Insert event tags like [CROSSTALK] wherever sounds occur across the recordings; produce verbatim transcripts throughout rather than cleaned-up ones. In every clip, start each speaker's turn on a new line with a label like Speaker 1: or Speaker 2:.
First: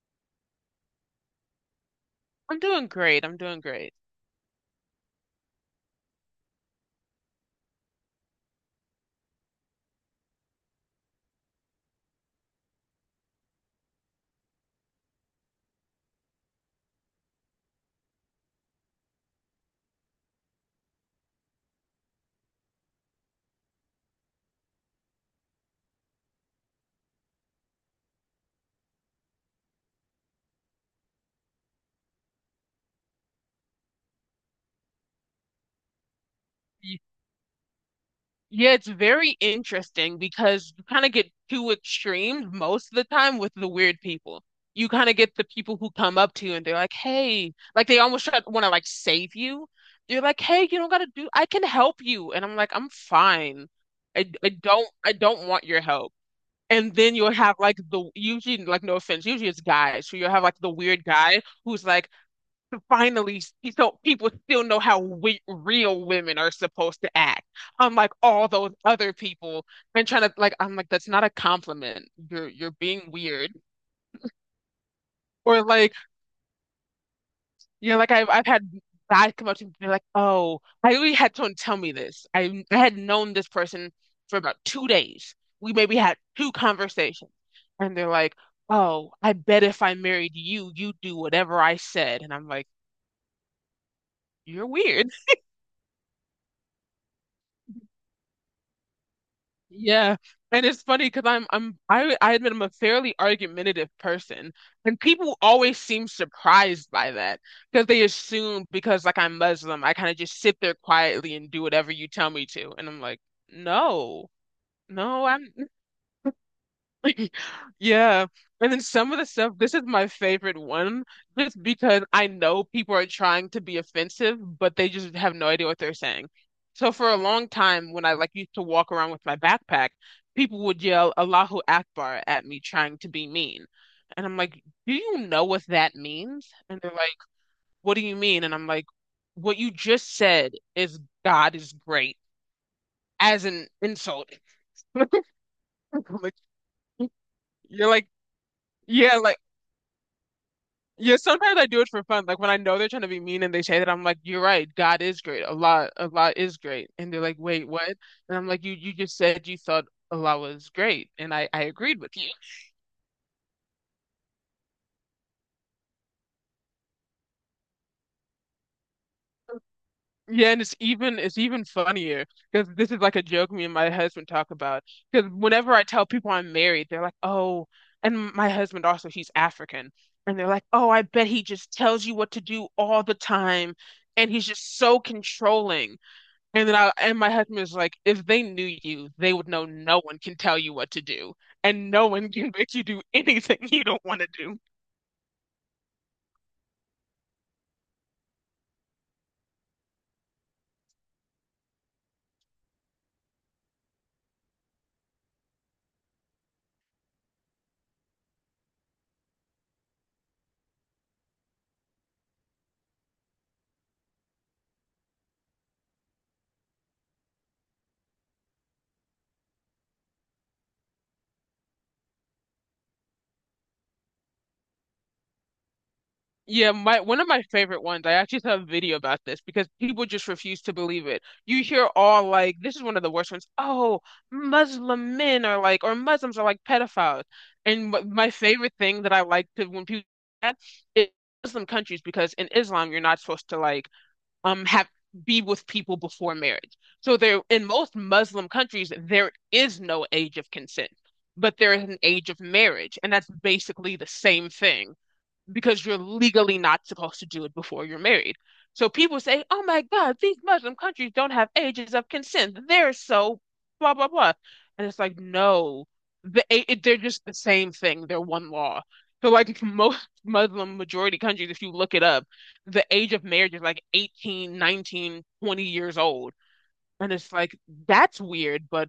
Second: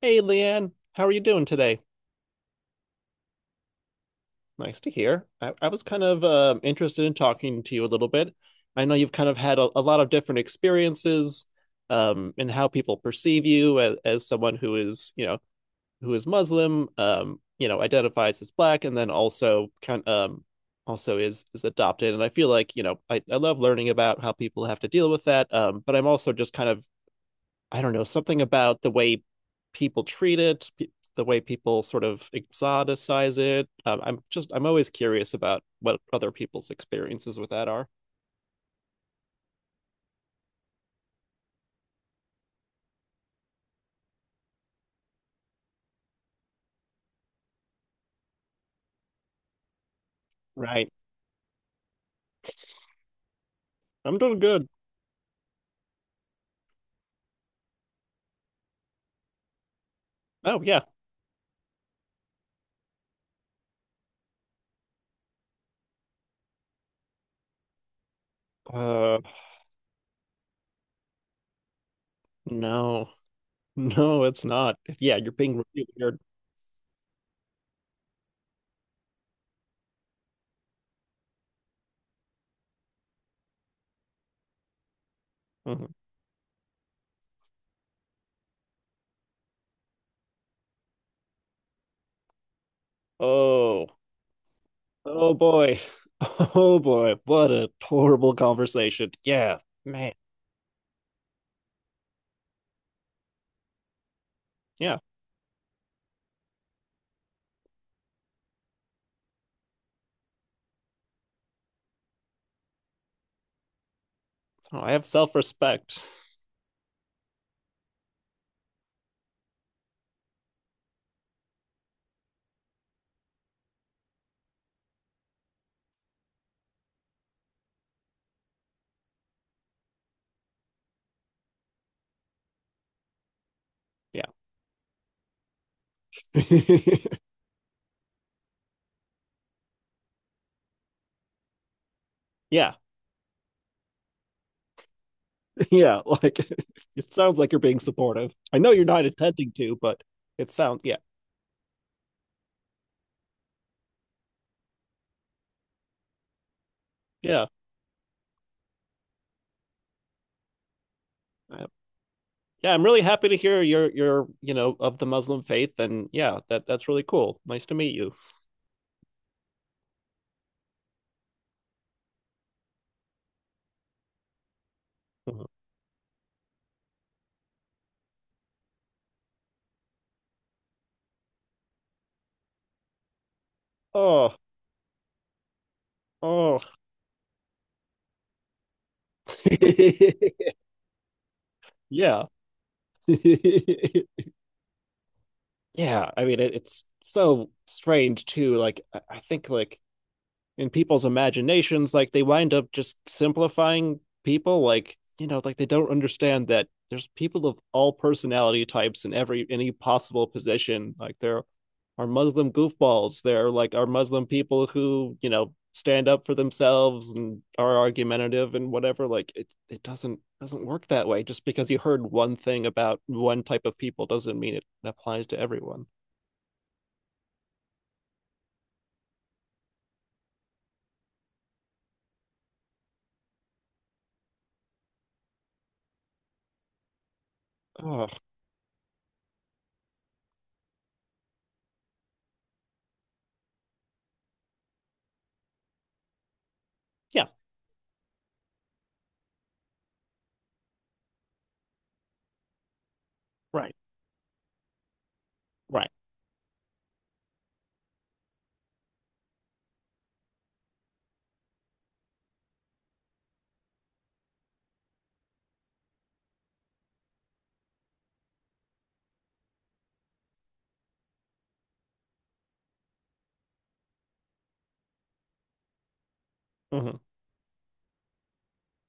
Speaker 1: Hey, Leanne, how are you doing today?
Speaker 2: I'm doing great. I'm doing great.
Speaker 1: Nice to hear. I, I was kind of um interested in talking to you a little bit. I know you've kind of had a, a lot of different experiences um, in how people perceive you as, as someone who is, you know, who is Muslim, um, you know, identifies as black, and then also kind um, also is is adopted. And I feel like, you know, I, I love learning about how people have to deal with that. Um, but I'm also just kind of I don't know, something about the way people treat it, pe- the way people sort of exoticize it. Um, I'm just, I'm always curious about what other people's
Speaker 2: Y-
Speaker 1: experiences with that are.
Speaker 2: Yeah, it's very interesting because you kind of get two extremes most of the time with the weird people. You kind of get the people who come up to you and they're like, "Hey," like they almost try to want to like save you. They're like, "Hey, you don't
Speaker 1: Right.
Speaker 2: gotta do. I can help you," and I'm like, "I'm fine.
Speaker 1: I'm
Speaker 2: I
Speaker 1: doing
Speaker 2: I
Speaker 1: good.
Speaker 2: don't I don't want your help." And then you'll have like the usually like no offense, usually it's guys. So you'll have like
Speaker 1: Oh,
Speaker 2: the
Speaker 1: yeah.
Speaker 2: weird guy who's like. To finally s- so people still know how we, real women are supposed to act, unlike all those other
Speaker 1: Uh,
Speaker 2: people. And trying to like, I'm like, that's not a compliment. You're you're
Speaker 1: no,
Speaker 2: being weird.
Speaker 1: [LAUGHS] no, it's not. Yeah, you're being
Speaker 2: Or
Speaker 1: really
Speaker 2: like,
Speaker 1: weird.
Speaker 2: you know, like I've I've had guys come up to me and be like, oh, I really had someone tell me this. I I had known this person for about two days. We
Speaker 1: Mhm.
Speaker 2: maybe had two conversations, and they're like, oh, I bet if I married you, you'd do whatever I said. And I'm like,
Speaker 1: Oh,
Speaker 2: you're weird.
Speaker 1: oh boy. [LAUGHS] Oh boy. What a horrible conversation. Yeah, man.
Speaker 2: Yeah. And it's funny because I'm I'm I I admit I'm a fairly argumentative person.
Speaker 1: Yeah.
Speaker 2: And people always seem surprised by that because they assume because like I'm Muslim, I kind of just sit there quietly and do whatever you tell me to. And I'm like, no,
Speaker 1: Oh, I have
Speaker 2: no, I'm
Speaker 1: self-respect.
Speaker 2: [LAUGHS] Yeah. And then some of the stuff, this is my favorite one, just because I know people are trying to be offensive, but they just have no idea what they're saying. So for a long time, when I like used to walk around with my backpack, people would yell Allahu Akbar at me trying to be mean.
Speaker 1: Yeah.
Speaker 2: And I'm like, do you know what that means? And they're like, what do you mean? And I'm like, what you just said is God is great
Speaker 1: [LAUGHS] Yeah.
Speaker 2: as an insult.
Speaker 1: Yeah,
Speaker 2: [LAUGHS] Like,
Speaker 1: like [LAUGHS] it sounds like you're being
Speaker 2: you're like,
Speaker 1: supportive. I know you're not
Speaker 2: yeah, like
Speaker 1: intending to, but it sounds yeah,
Speaker 2: yeah, sometimes I do it for fun. Like when I know they're trying to be mean and they say that, I'm like, "You're right. God is great. Allah, Allah is great." And they're like,
Speaker 1: yeah,
Speaker 2: "Wait, what?" And I'm like, "You, you just said you thought Allah was great, and I, I
Speaker 1: I-
Speaker 2: agreed with you."
Speaker 1: yeah. I'm really happy to hear you're you're you know of the Muslim faith, and yeah, that that's really cool. Nice to meet you.
Speaker 2: Yeah, and it's even, it's even funnier because this is like a joke me and my husband talk about. Because
Speaker 1: [LAUGHS]
Speaker 2: whenever I tell people I'm married, they're like, "Oh," and my husband also, he's African, and they're like, "Oh, I bet he just tells you what to do all the time, and
Speaker 1: Oh,
Speaker 2: he's just so controlling."
Speaker 1: oh,
Speaker 2: And then I and my husband is like, if they knew you, they would
Speaker 1: [LAUGHS]
Speaker 2: know no one can
Speaker 1: yeah,
Speaker 2: tell you what to do, and
Speaker 1: [LAUGHS]
Speaker 2: no
Speaker 1: yeah.
Speaker 2: one can [LAUGHS] make you do anything [LAUGHS] you don't want to do.
Speaker 1: I mean, it, it's so strange too. Like I I think like in people's imaginations, like they wind up just simplifying people, like you know like they don't understand that there's people of all personality types in every any possible position. Like there are Muslim goofballs. There like are Muslim people who, you know stand up for themselves and are argumentative and whatever. Like it it doesn't doesn't work that way. Just because you heard one thing about one type of people doesn't mean it applies to everyone.
Speaker 2: Yeah, my one of my favorite ones, I actually saw a video about this because people just refuse to believe it. You hear all like, this is one of the worst ones. Oh, Muslim men are like, or Muslims are like pedophiles. And wh-
Speaker 1: Oh,
Speaker 2: my favorite thing that I like to when people do that is Muslim countries because in Islam you're not supposed to like um have be with people before marriage. So
Speaker 1: yeah.
Speaker 2: there in most Muslim countries there is no age of consent, but there is an age of marriage, and that's
Speaker 1: Right.
Speaker 2: basically the same thing because
Speaker 1: Right.
Speaker 2: you're legally not supposed to do it before you're married. So people say, oh my God, these Muslim countries don't have ages of consent. They're so blah, blah, blah. And it's like, no, the, it, they're just the same thing. They're one law. So, like, [LAUGHS] most Muslim majority countries, if you look it up, the age of marriage is like eighteen, nineteen, twenty years old.
Speaker 1: Mm-hmm.
Speaker 2: And it's like, that's weird, but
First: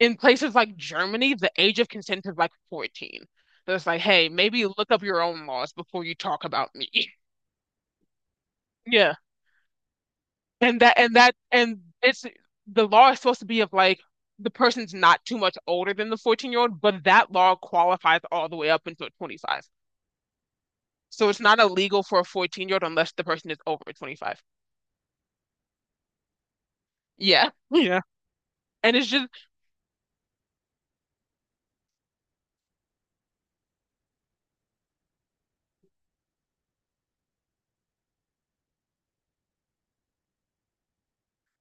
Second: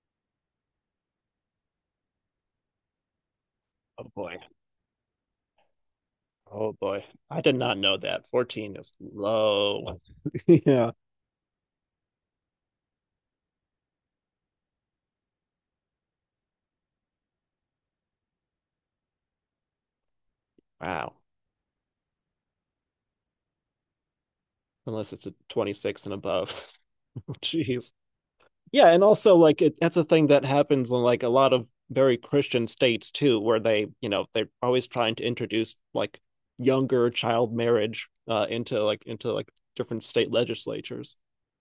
Speaker 2: in places like Germany, the age of consent is like fourteen. So it's like,
Speaker 1: Oh
Speaker 2: hey,
Speaker 1: boy.
Speaker 2: maybe look up your own laws before you talk
Speaker 1: Oh
Speaker 2: about me.
Speaker 1: boy,
Speaker 2: [LAUGHS]
Speaker 1: I did not know that. fourteen is
Speaker 2: Yeah.
Speaker 1: low. [LAUGHS]
Speaker 2: And
Speaker 1: Yeah.
Speaker 2: that, and that, and it's the law is supposed to be of like the person's not too much older than the fourteen year old, but that law qualifies all the way up until twenty-five.
Speaker 1: Wow.
Speaker 2: So it's not illegal for a fourteen year old unless the person is over twenty-five.
Speaker 1: Unless it's a twenty-six and above. [LAUGHS]
Speaker 2: Yeah. [LAUGHS]
Speaker 1: Jeez.
Speaker 2: Yeah.
Speaker 1: Yeah,
Speaker 2: And
Speaker 1: and
Speaker 2: it's just,
Speaker 1: also like it, that's a thing that happens in like a lot of very Christian states too, where they, you know, they're always trying to introduce like younger child marriage uh into like into like different state legislatures.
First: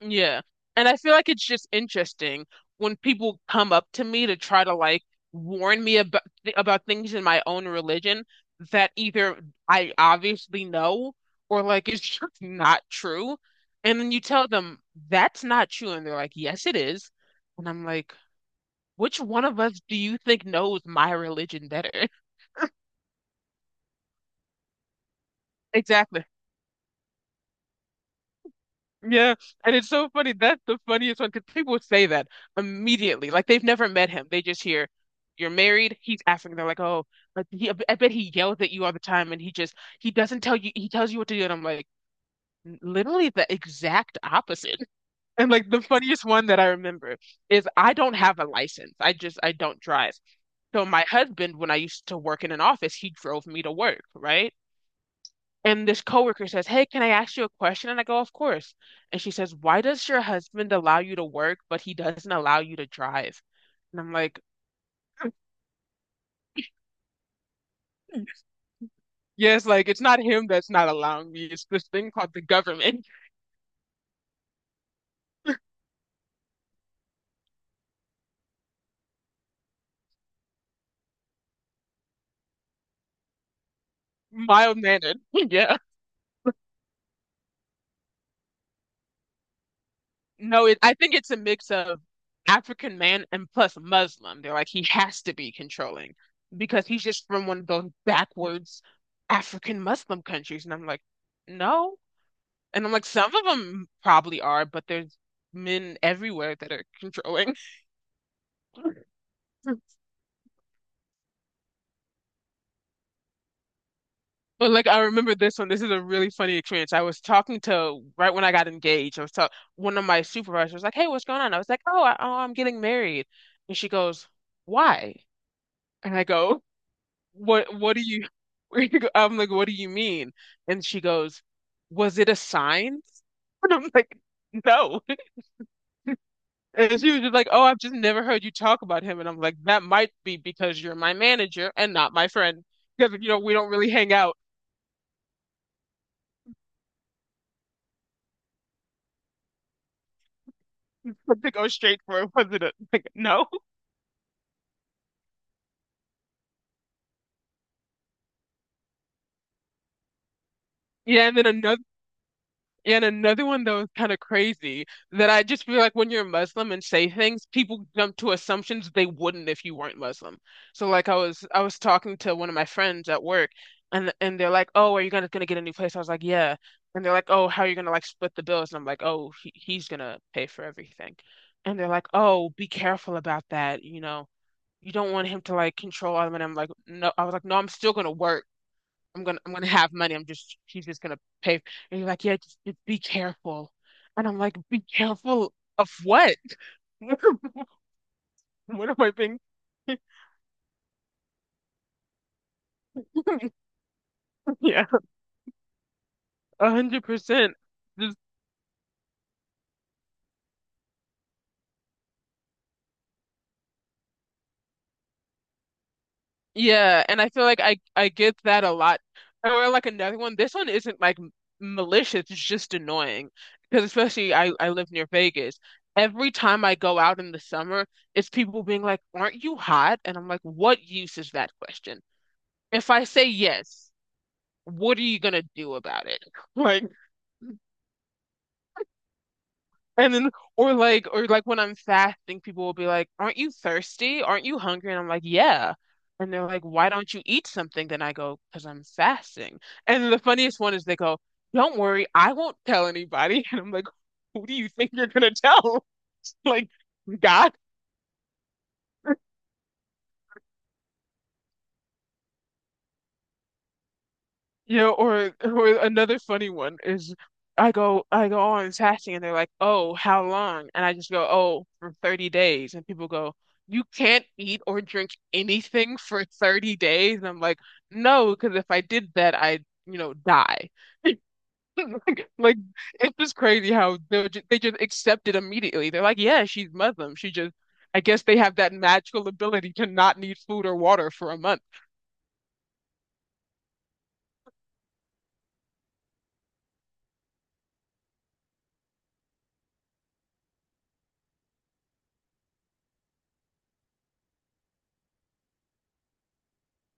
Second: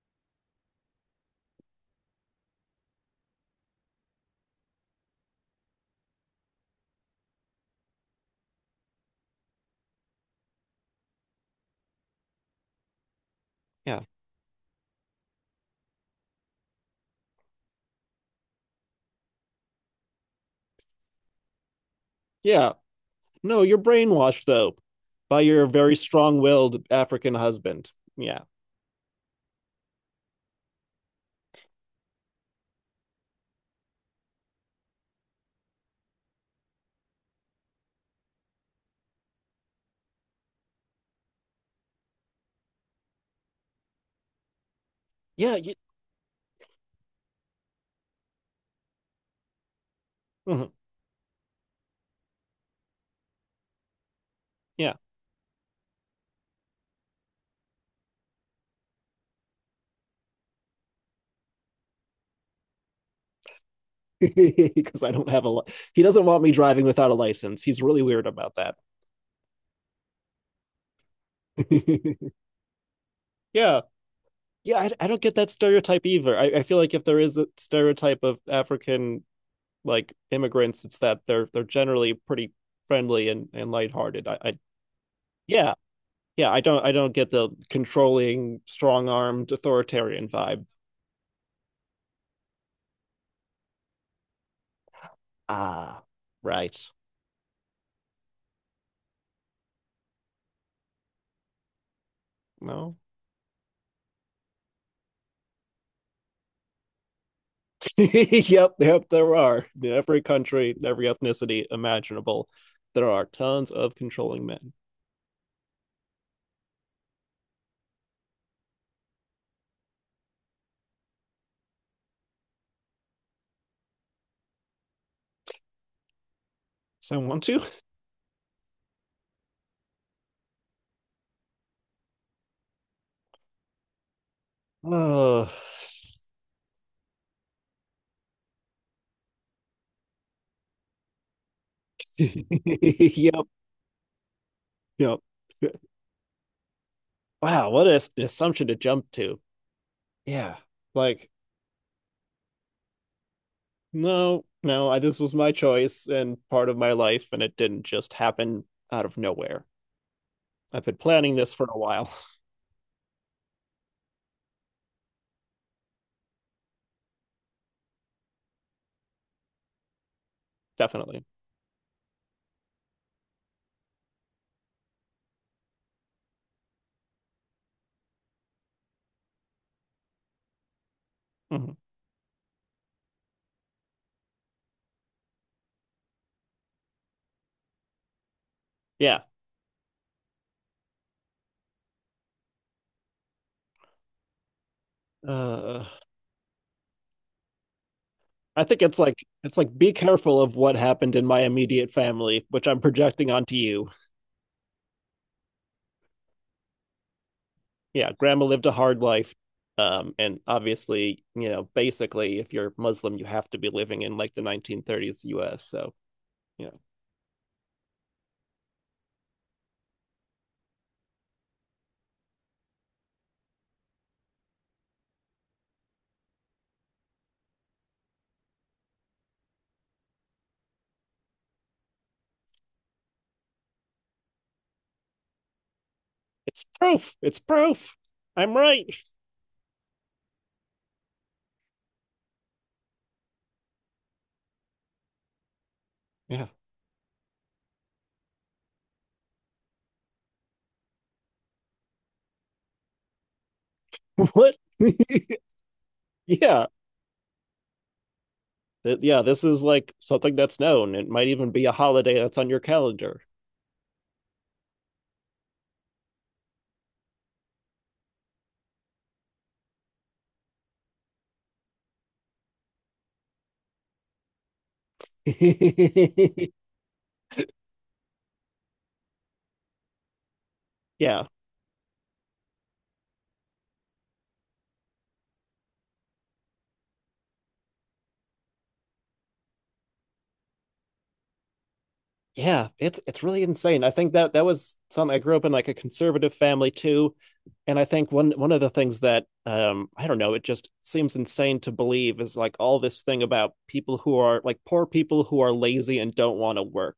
Speaker 2: yeah. And I feel like it's just interesting when people come up to me to try to like warn me about about things in my own religion that either I obviously know or like it's [LAUGHS] just not true.
Speaker 1: Yeah.
Speaker 2: And then you tell them that's not true and they're like, "Yes, it is." And I'm like, "Which one of us do you think knows my religion better?" [LAUGHS]
Speaker 1: Yeah. No, you're brainwashed though by your very
Speaker 2: Exactly.
Speaker 1: strong-willed African husband. Yeah.
Speaker 2: Yeah, and it's so funny. That's the funniest one because people would say that immediately. Like they've never met him. They just hear, "You're married." He's African. They're like, "Oh, like he, I bet he yells at you all the time, and he just he doesn't tell you. He tells you what to do." And I'm like, literally the exact opposite. [LAUGHS] And
Speaker 1: Yeah,
Speaker 2: like
Speaker 1: you,
Speaker 2: the funniest one that I remember is I don't have a license. I just I don't drive.
Speaker 1: mhm.
Speaker 2: So my husband, when I used to work in an office, he drove me to work, right?
Speaker 1: Yeah.
Speaker 2: And this coworker says, "Hey, can I ask you a question?" And I go, "Of course." And she says, "Why does your husband allow you to work, but he doesn't allow you to drive?" And I'm like,
Speaker 1: Because [LAUGHS] I don't have a. Li- he doesn't want me driving without a license. He's really weird about that.
Speaker 2: yes, like it's not him that's not allowing me. It's this thing called
Speaker 1: [LAUGHS]
Speaker 2: the government.
Speaker 1: Yeah, yeah, I, I don't get that stereotype either. I, I feel like if there is a stereotype of African like immigrants, it's that they're they're generally pretty friendly and and lighthearted.
Speaker 2: [LAUGHS]
Speaker 1: I, I
Speaker 2: Mild mannered. [LAUGHS]
Speaker 1: yeah,
Speaker 2: Yeah.
Speaker 1: yeah, I don't I don't get the controlling, strong armed, authoritarian vibe.
Speaker 2: No, it, I think it's a mix of African man and plus Muslim. They're like, he has to be
Speaker 1: Ah,
Speaker 2: controlling because
Speaker 1: right.
Speaker 2: he's just from one of those backwards African Muslim countries. And I'm like, no. And I'm
Speaker 1: No.
Speaker 2: like, some of them probably are, but there's men everywhere that are controlling.
Speaker 1: [LAUGHS] Yep, yep, there are. In
Speaker 2: [LAUGHS]
Speaker 1: every country, every ethnicity imaginable, there are tons of controlling
Speaker 2: But
Speaker 1: men.
Speaker 2: like I remember this one. This is a really funny experience. I was talking to right when I got engaged. I was talking one of my supervisors was like, "Hey, what's going on?" I was like, "Oh, I, oh, I'm getting married," and she goes, "Why?" And I go,
Speaker 1: Someone want to?
Speaker 2: "What? What do you?" [LAUGHS] I'm like, "What do you mean?" And she goes, "Was it a sign?" [LAUGHS] And I'm like, "No."
Speaker 1: Oh,
Speaker 2: And she was just like, "Oh, I've just never heard you talk about him." And I'm like, "That might be because you're my manager and not my friend, because you know
Speaker 1: [LAUGHS] yep,
Speaker 2: we don't really hang out."
Speaker 1: yep. Wow, what an assumption to jump to. Yeah, like,
Speaker 2: [LAUGHS] To go straight for it, wasn't it? Like, no.
Speaker 1: no, no, I, this was my choice and part of my life, and it didn't just happen out of nowhere. I've been
Speaker 2: Yeah,
Speaker 1: planning
Speaker 2: and then
Speaker 1: this for a
Speaker 2: another.
Speaker 1: while.
Speaker 2: And another one that was kind of crazy that I just feel like when you're Muslim and say things, people jump to assumptions they wouldn't if you weren't Muslim.
Speaker 1: [LAUGHS]
Speaker 2: So like I
Speaker 1: Definitely.
Speaker 2: was I was talking to one of my friends at work and and they're like, "Oh, are you gonna gonna get a new place?" I was like, "Yeah." And they're like, "Oh, how are you gonna like split the bills?" And I'm like, "Oh, he, he's gonna pay for everything."
Speaker 1: Mhm.
Speaker 2: And they're like, "Oh, be careful about that, you know. You don't want him to like control all of it." And I'm like, "No." I was like, "No, I'm still gonna work.
Speaker 1: Yeah.
Speaker 2: I'm gonna I'm gonna have money. I'm just he's just gonna pay." And you're like, "Yeah, just, just be careful." And I'm like, be careful
Speaker 1: Uh,
Speaker 2: of what? [LAUGHS]
Speaker 1: I think
Speaker 2: What am
Speaker 1: it's
Speaker 2: I
Speaker 1: like
Speaker 2: being?
Speaker 1: it's like be
Speaker 2: [LAUGHS]
Speaker 1: careful of what happened in my immediate family, which I'm projecting onto you.
Speaker 2: Yeah, a hundred percent.
Speaker 1: Yeah,
Speaker 2: Just
Speaker 1: grandma lived a hard life. Um, and obviously, you know, basically if you're Muslim, you have to be living in like the nineteen thirties U S. So, you know,
Speaker 2: yeah, and I feel like I I get that a lot. Or like another one. This one isn't like m- malicious. It's just annoying because especially I I live near Vegas. Every time I go out in the summer, it's people being like, "Aren't you hot?" And I'm like, "What use is that question? If I say yes. What are you gonna do about it?" [LAUGHS]
Speaker 1: it's
Speaker 2: Like,
Speaker 1: proof. It's proof. I'm right.
Speaker 2: and then, or like, or like when I'm fasting, people will be like, aren't you thirsty? Aren't you hungry? And I'm like, yeah. And
Speaker 1: Yeah.
Speaker 2: they're like, why don't you eat something? Then I go, because I'm fasting. And the funniest one is they go, don't worry, I won't tell anybody. [LAUGHS] And I'm like,
Speaker 1: [LAUGHS]
Speaker 2: who do
Speaker 1: What?
Speaker 2: you think you're gonna
Speaker 1: [LAUGHS]
Speaker 2: tell? [LAUGHS]
Speaker 1: Yeah.
Speaker 2: Like, God?
Speaker 1: Th- yeah, this is like something that's known. It might even be a holiday that's on your calendar.
Speaker 2: Yeah, or or another funny one is I go I go on fasting and they're like, "Oh, how long?" And I just go, "Oh, for thirty days." And people go, "You can't eat or drink anything
Speaker 1: [LAUGHS]
Speaker 2: for thirty days." And I'm like, "No, because if I did that, I'd, you know, die." [LAUGHS]
Speaker 1: Yeah.
Speaker 2: Like, like it's just crazy how they just, they just accept it immediately. They're like, "Yeah, she's Muslim. She just I guess they have that magical ability to not need food or water for a month.
Speaker 1: Yeah, it's it's really insane. I think that that was something I grew up in like a conservative family too, and I think one one of the things that um I don't know, it just seems insane to believe is like all this thing about people who are like poor people who are lazy and don't want to work,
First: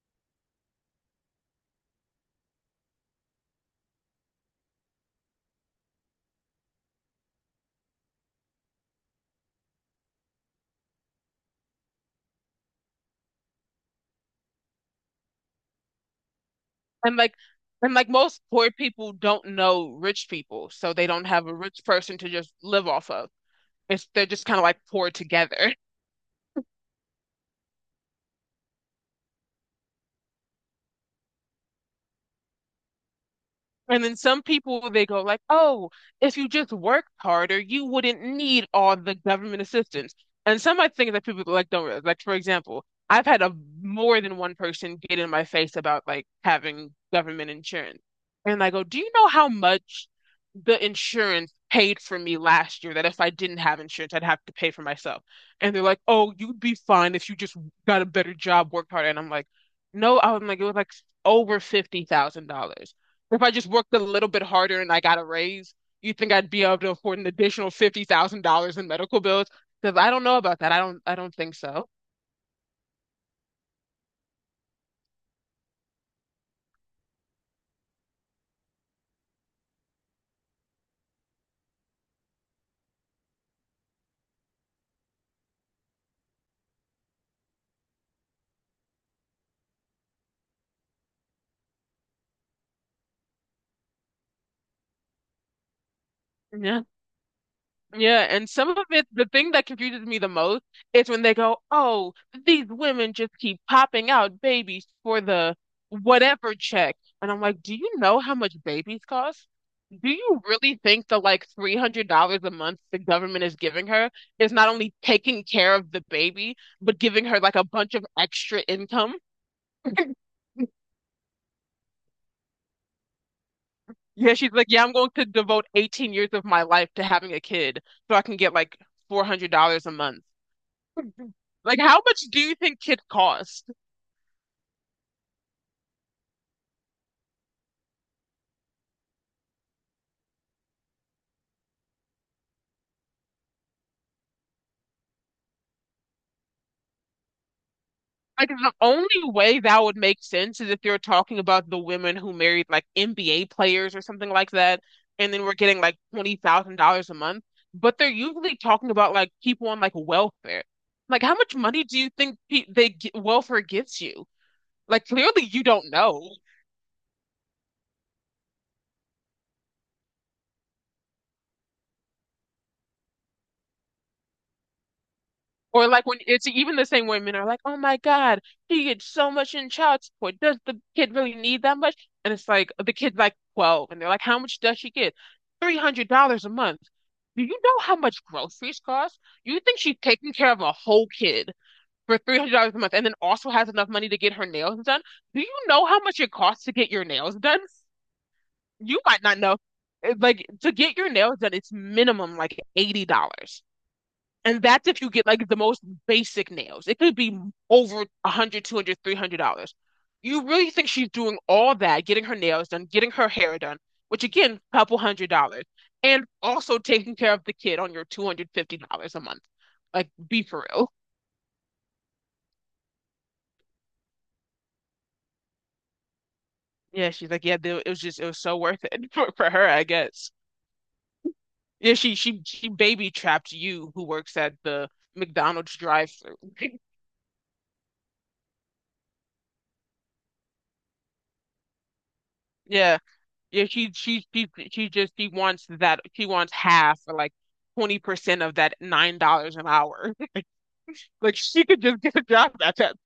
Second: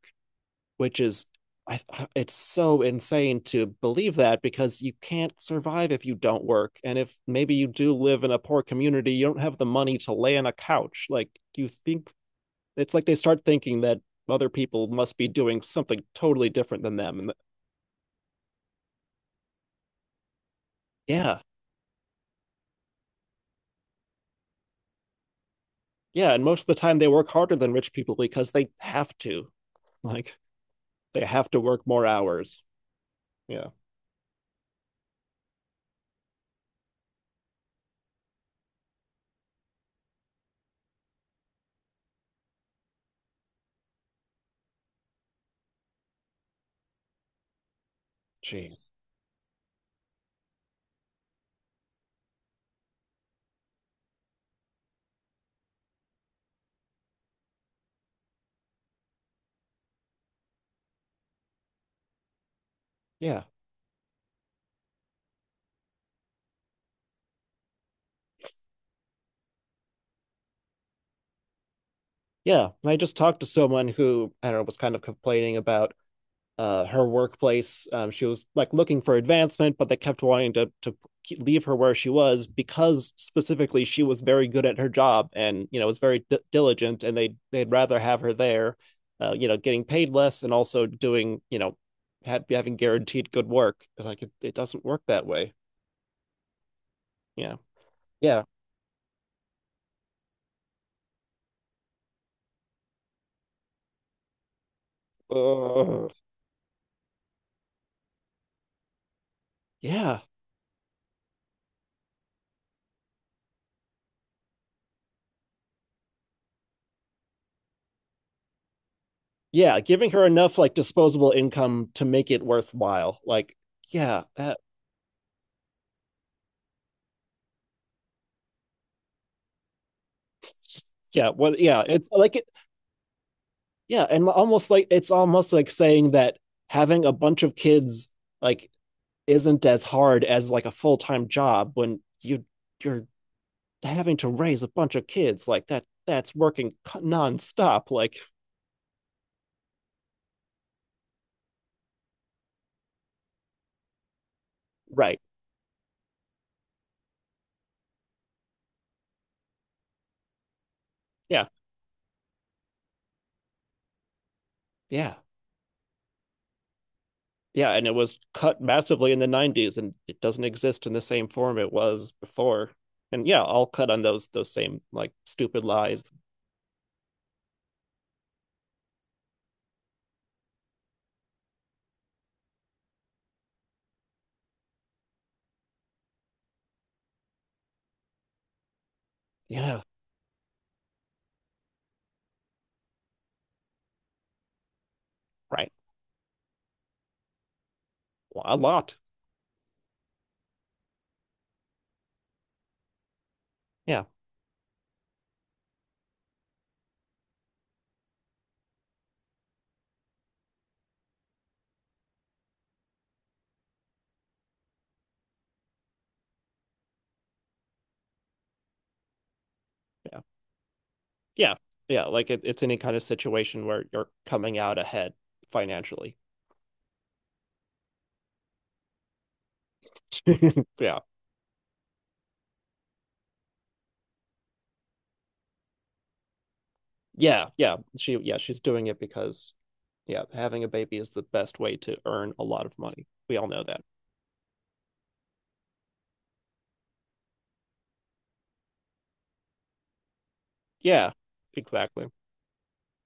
Speaker 1: which is I it's so insane to believe that because you can't survive if you don't work. And if maybe you do live in a poor community, you don't have the money to lay on a couch. Like, do you think it's like they start thinking that other people must be doing something totally different than
Speaker 2: And
Speaker 1: them. And
Speaker 2: like and like most poor people don't know rich people, so they don't
Speaker 1: yeah,
Speaker 2: have a rich person to just live off of. It's They're just kind of like poor together.
Speaker 1: yeah. And most of the time they work harder than rich people because they have to. Like they have to work more hours. Yeah.
Speaker 2: And then some people they go like, "Oh, if you just worked harder, you wouldn't need all the government assistance." And some I think that people like don't realize. Like, for example, I've had a more than one person get in my face about like having government insurance, and I go,
Speaker 1: Jeez.
Speaker 2: "Do you know how much the insurance paid for me last year? That if I didn't have insurance, I'd have to pay for myself." And they're like, "Oh, you'd be fine if you just got a better job, worked harder." And I'm like, "No," I'm like, it was like over fifty thousand dollars. If
Speaker 1: Yeah.
Speaker 2: I just worked a little bit harder and I got a raise, you think I'd be able to afford an additional fifty thousand dollars in medical bills? Because I don't know about that. I don't I don't think so.
Speaker 1: Yeah. And I just talked to someone who I don't know was kind of complaining about uh, her workplace. Um, she was like looking for advancement, but they kept wanting to to leave her where she was because specifically she was very good at her job and you know was very d- diligent, and they they'd rather have her there, uh, you know, getting paid less and also doing you know ha- having guaranteed good work. Like it, it doesn't work that way.
Speaker 2: Yeah.
Speaker 1: Yeah,
Speaker 2: Yeah.
Speaker 1: yeah.
Speaker 2: And some of it, the thing that confuses me the most is when they go, "Oh, these women just keep popping out babies for the
Speaker 1: Ugh.
Speaker 2: whatever check." And I'm like, "Do you know how much babies cost? Do
Speaker 1: Yeah,
Speaker 2: you really think the like three hundred dollars a month the government is giving her is not only taking care of the baby, but giving her like a bunch of extra income?"
Speaker 1: yeah. Giving her enough like disposable income to make it worthwhile. Like yeah,
Speaker 2: Yeah, she's
Speaker 1: that,
Speaker 2: like, "Yeah, I'm going to devote eighteen years of my life to having a kid so I can get like four hundred dollars a month."
Speaker 1: yeah. What?
Speaker 2: Like,
Speaker 1: Yeah,
Speaker 2: how
Speaker 1: it's
Speaker 2: much
Speaker 1: like
Speaker 2: do
Speaker 1: it.
Speaker 2: you think kids cost?
Speaker 1: Yeah, and almost like it's almost like saying that having a bunch of kids like isn't as hard as like a full-time job when you you're having to raise a bunch of kids like that that's working nonstop like
Speaker 2: Like, the only way that would make sense is if you're talking about the women who married like N B A players or something like that,
Speaker 1: right.
Speaker 2: and then we're getting like twenty thousand dollars a month. But they're usually talking about like people on like welfare. Like, how
Speaker 1: Yeah.
Speaker 2: much money do you think pe they g welfare gives you? Like,
Speaker 1: Yeah.
Speaker 2: clearly you don't know.
Speaker 1: Yeah, and it was cut massively in the nineties and it doesn't exist in the same form it was before. And yeah, I'll cut on those those same like stupid
Speaker 2: Or like
Speaker 1: lies.
Speaker 2: when it's even the same way men are like, "Oh my God, he gets so much in child support. Does the kid really need that much?" And it's like the kid's like twelve and they're like, "How much does she get? three hundred dollars a month. Do you know how much groceries cost? You think
Speaker 1: Yeah,
Speaker 2: she's taking care of a whole kid for three hundred dollars a month and then also has enough money to get her nails done? Do you
Speaker 1: right.
Speaker 2: know how much it costs to get your nails done?
Speaker 1: A lot.
Speaker 2: You might not know." It- Like, to get your nails done, it's minimum like eighty dollars.
Speaker 1: Yeah.
Speaker 2: And that's if you get like the most basic nails. It could be over one hundred, two hundred, three hundred dollars. Three hundred dollars. You really think she's doing all that, getting her nails done, getting her hair done, which again, couple hundred dollars, and also taking care of the kid on your two hundred fifty dollars a month? Like,
Speaker 1: Yeah.
Speaker 2: be for real.
Speaker 1: Yeah. Yeah. Like it, it's any kind of situation where you're coming out ahead financially.
Speaker 2: Yeah, she's like, "Yeah, they- it was just, it was so worth it" [LAUGHS] for, for her, I guess.
Speaker 1: [LAUGHS] Yeah.
Speaker 2: Yeah, she she she baby trapped you, who works at the McDonald's drive-through. [LAUGHS]
Speaker 1: Yeah. Yeah. She, yeah, she's doing it because, yeah, having a baby is the best way to earn a lot of
Speaker 2: Yeah.
Speaker 1: money. We all know
Speaker 2: Yeah,
Speaker 1: that.
Speaker 2: she she she she just she wants that she wants half or like twenty percent of that nine dollars an hour.
Speaker 1: Yeah.
Speaker 2: [LAUGHS] Like, she could just
Speaker 1: Exactly.
Speaker 2: get a job at that.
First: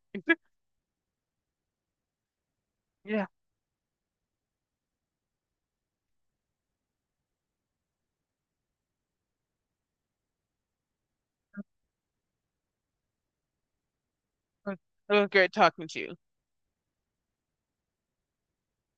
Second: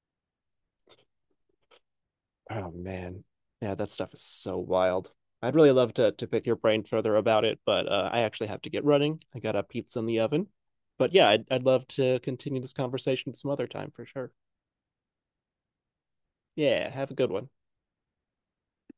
Speaker 1: Oh, man.
Speaker 2: Yeah.
Speaker 1: Yeah. That stuff is so wild. I'd really love to, to pick your brain further about it, but uh, I actually have to get running. I got a pizza in the oven. But yeah, I'd, I'd love to continue this conversation some other time for sure.
Speaker 2: It was it was great talking to you.
Speaker 1: Yeah. Have a good one.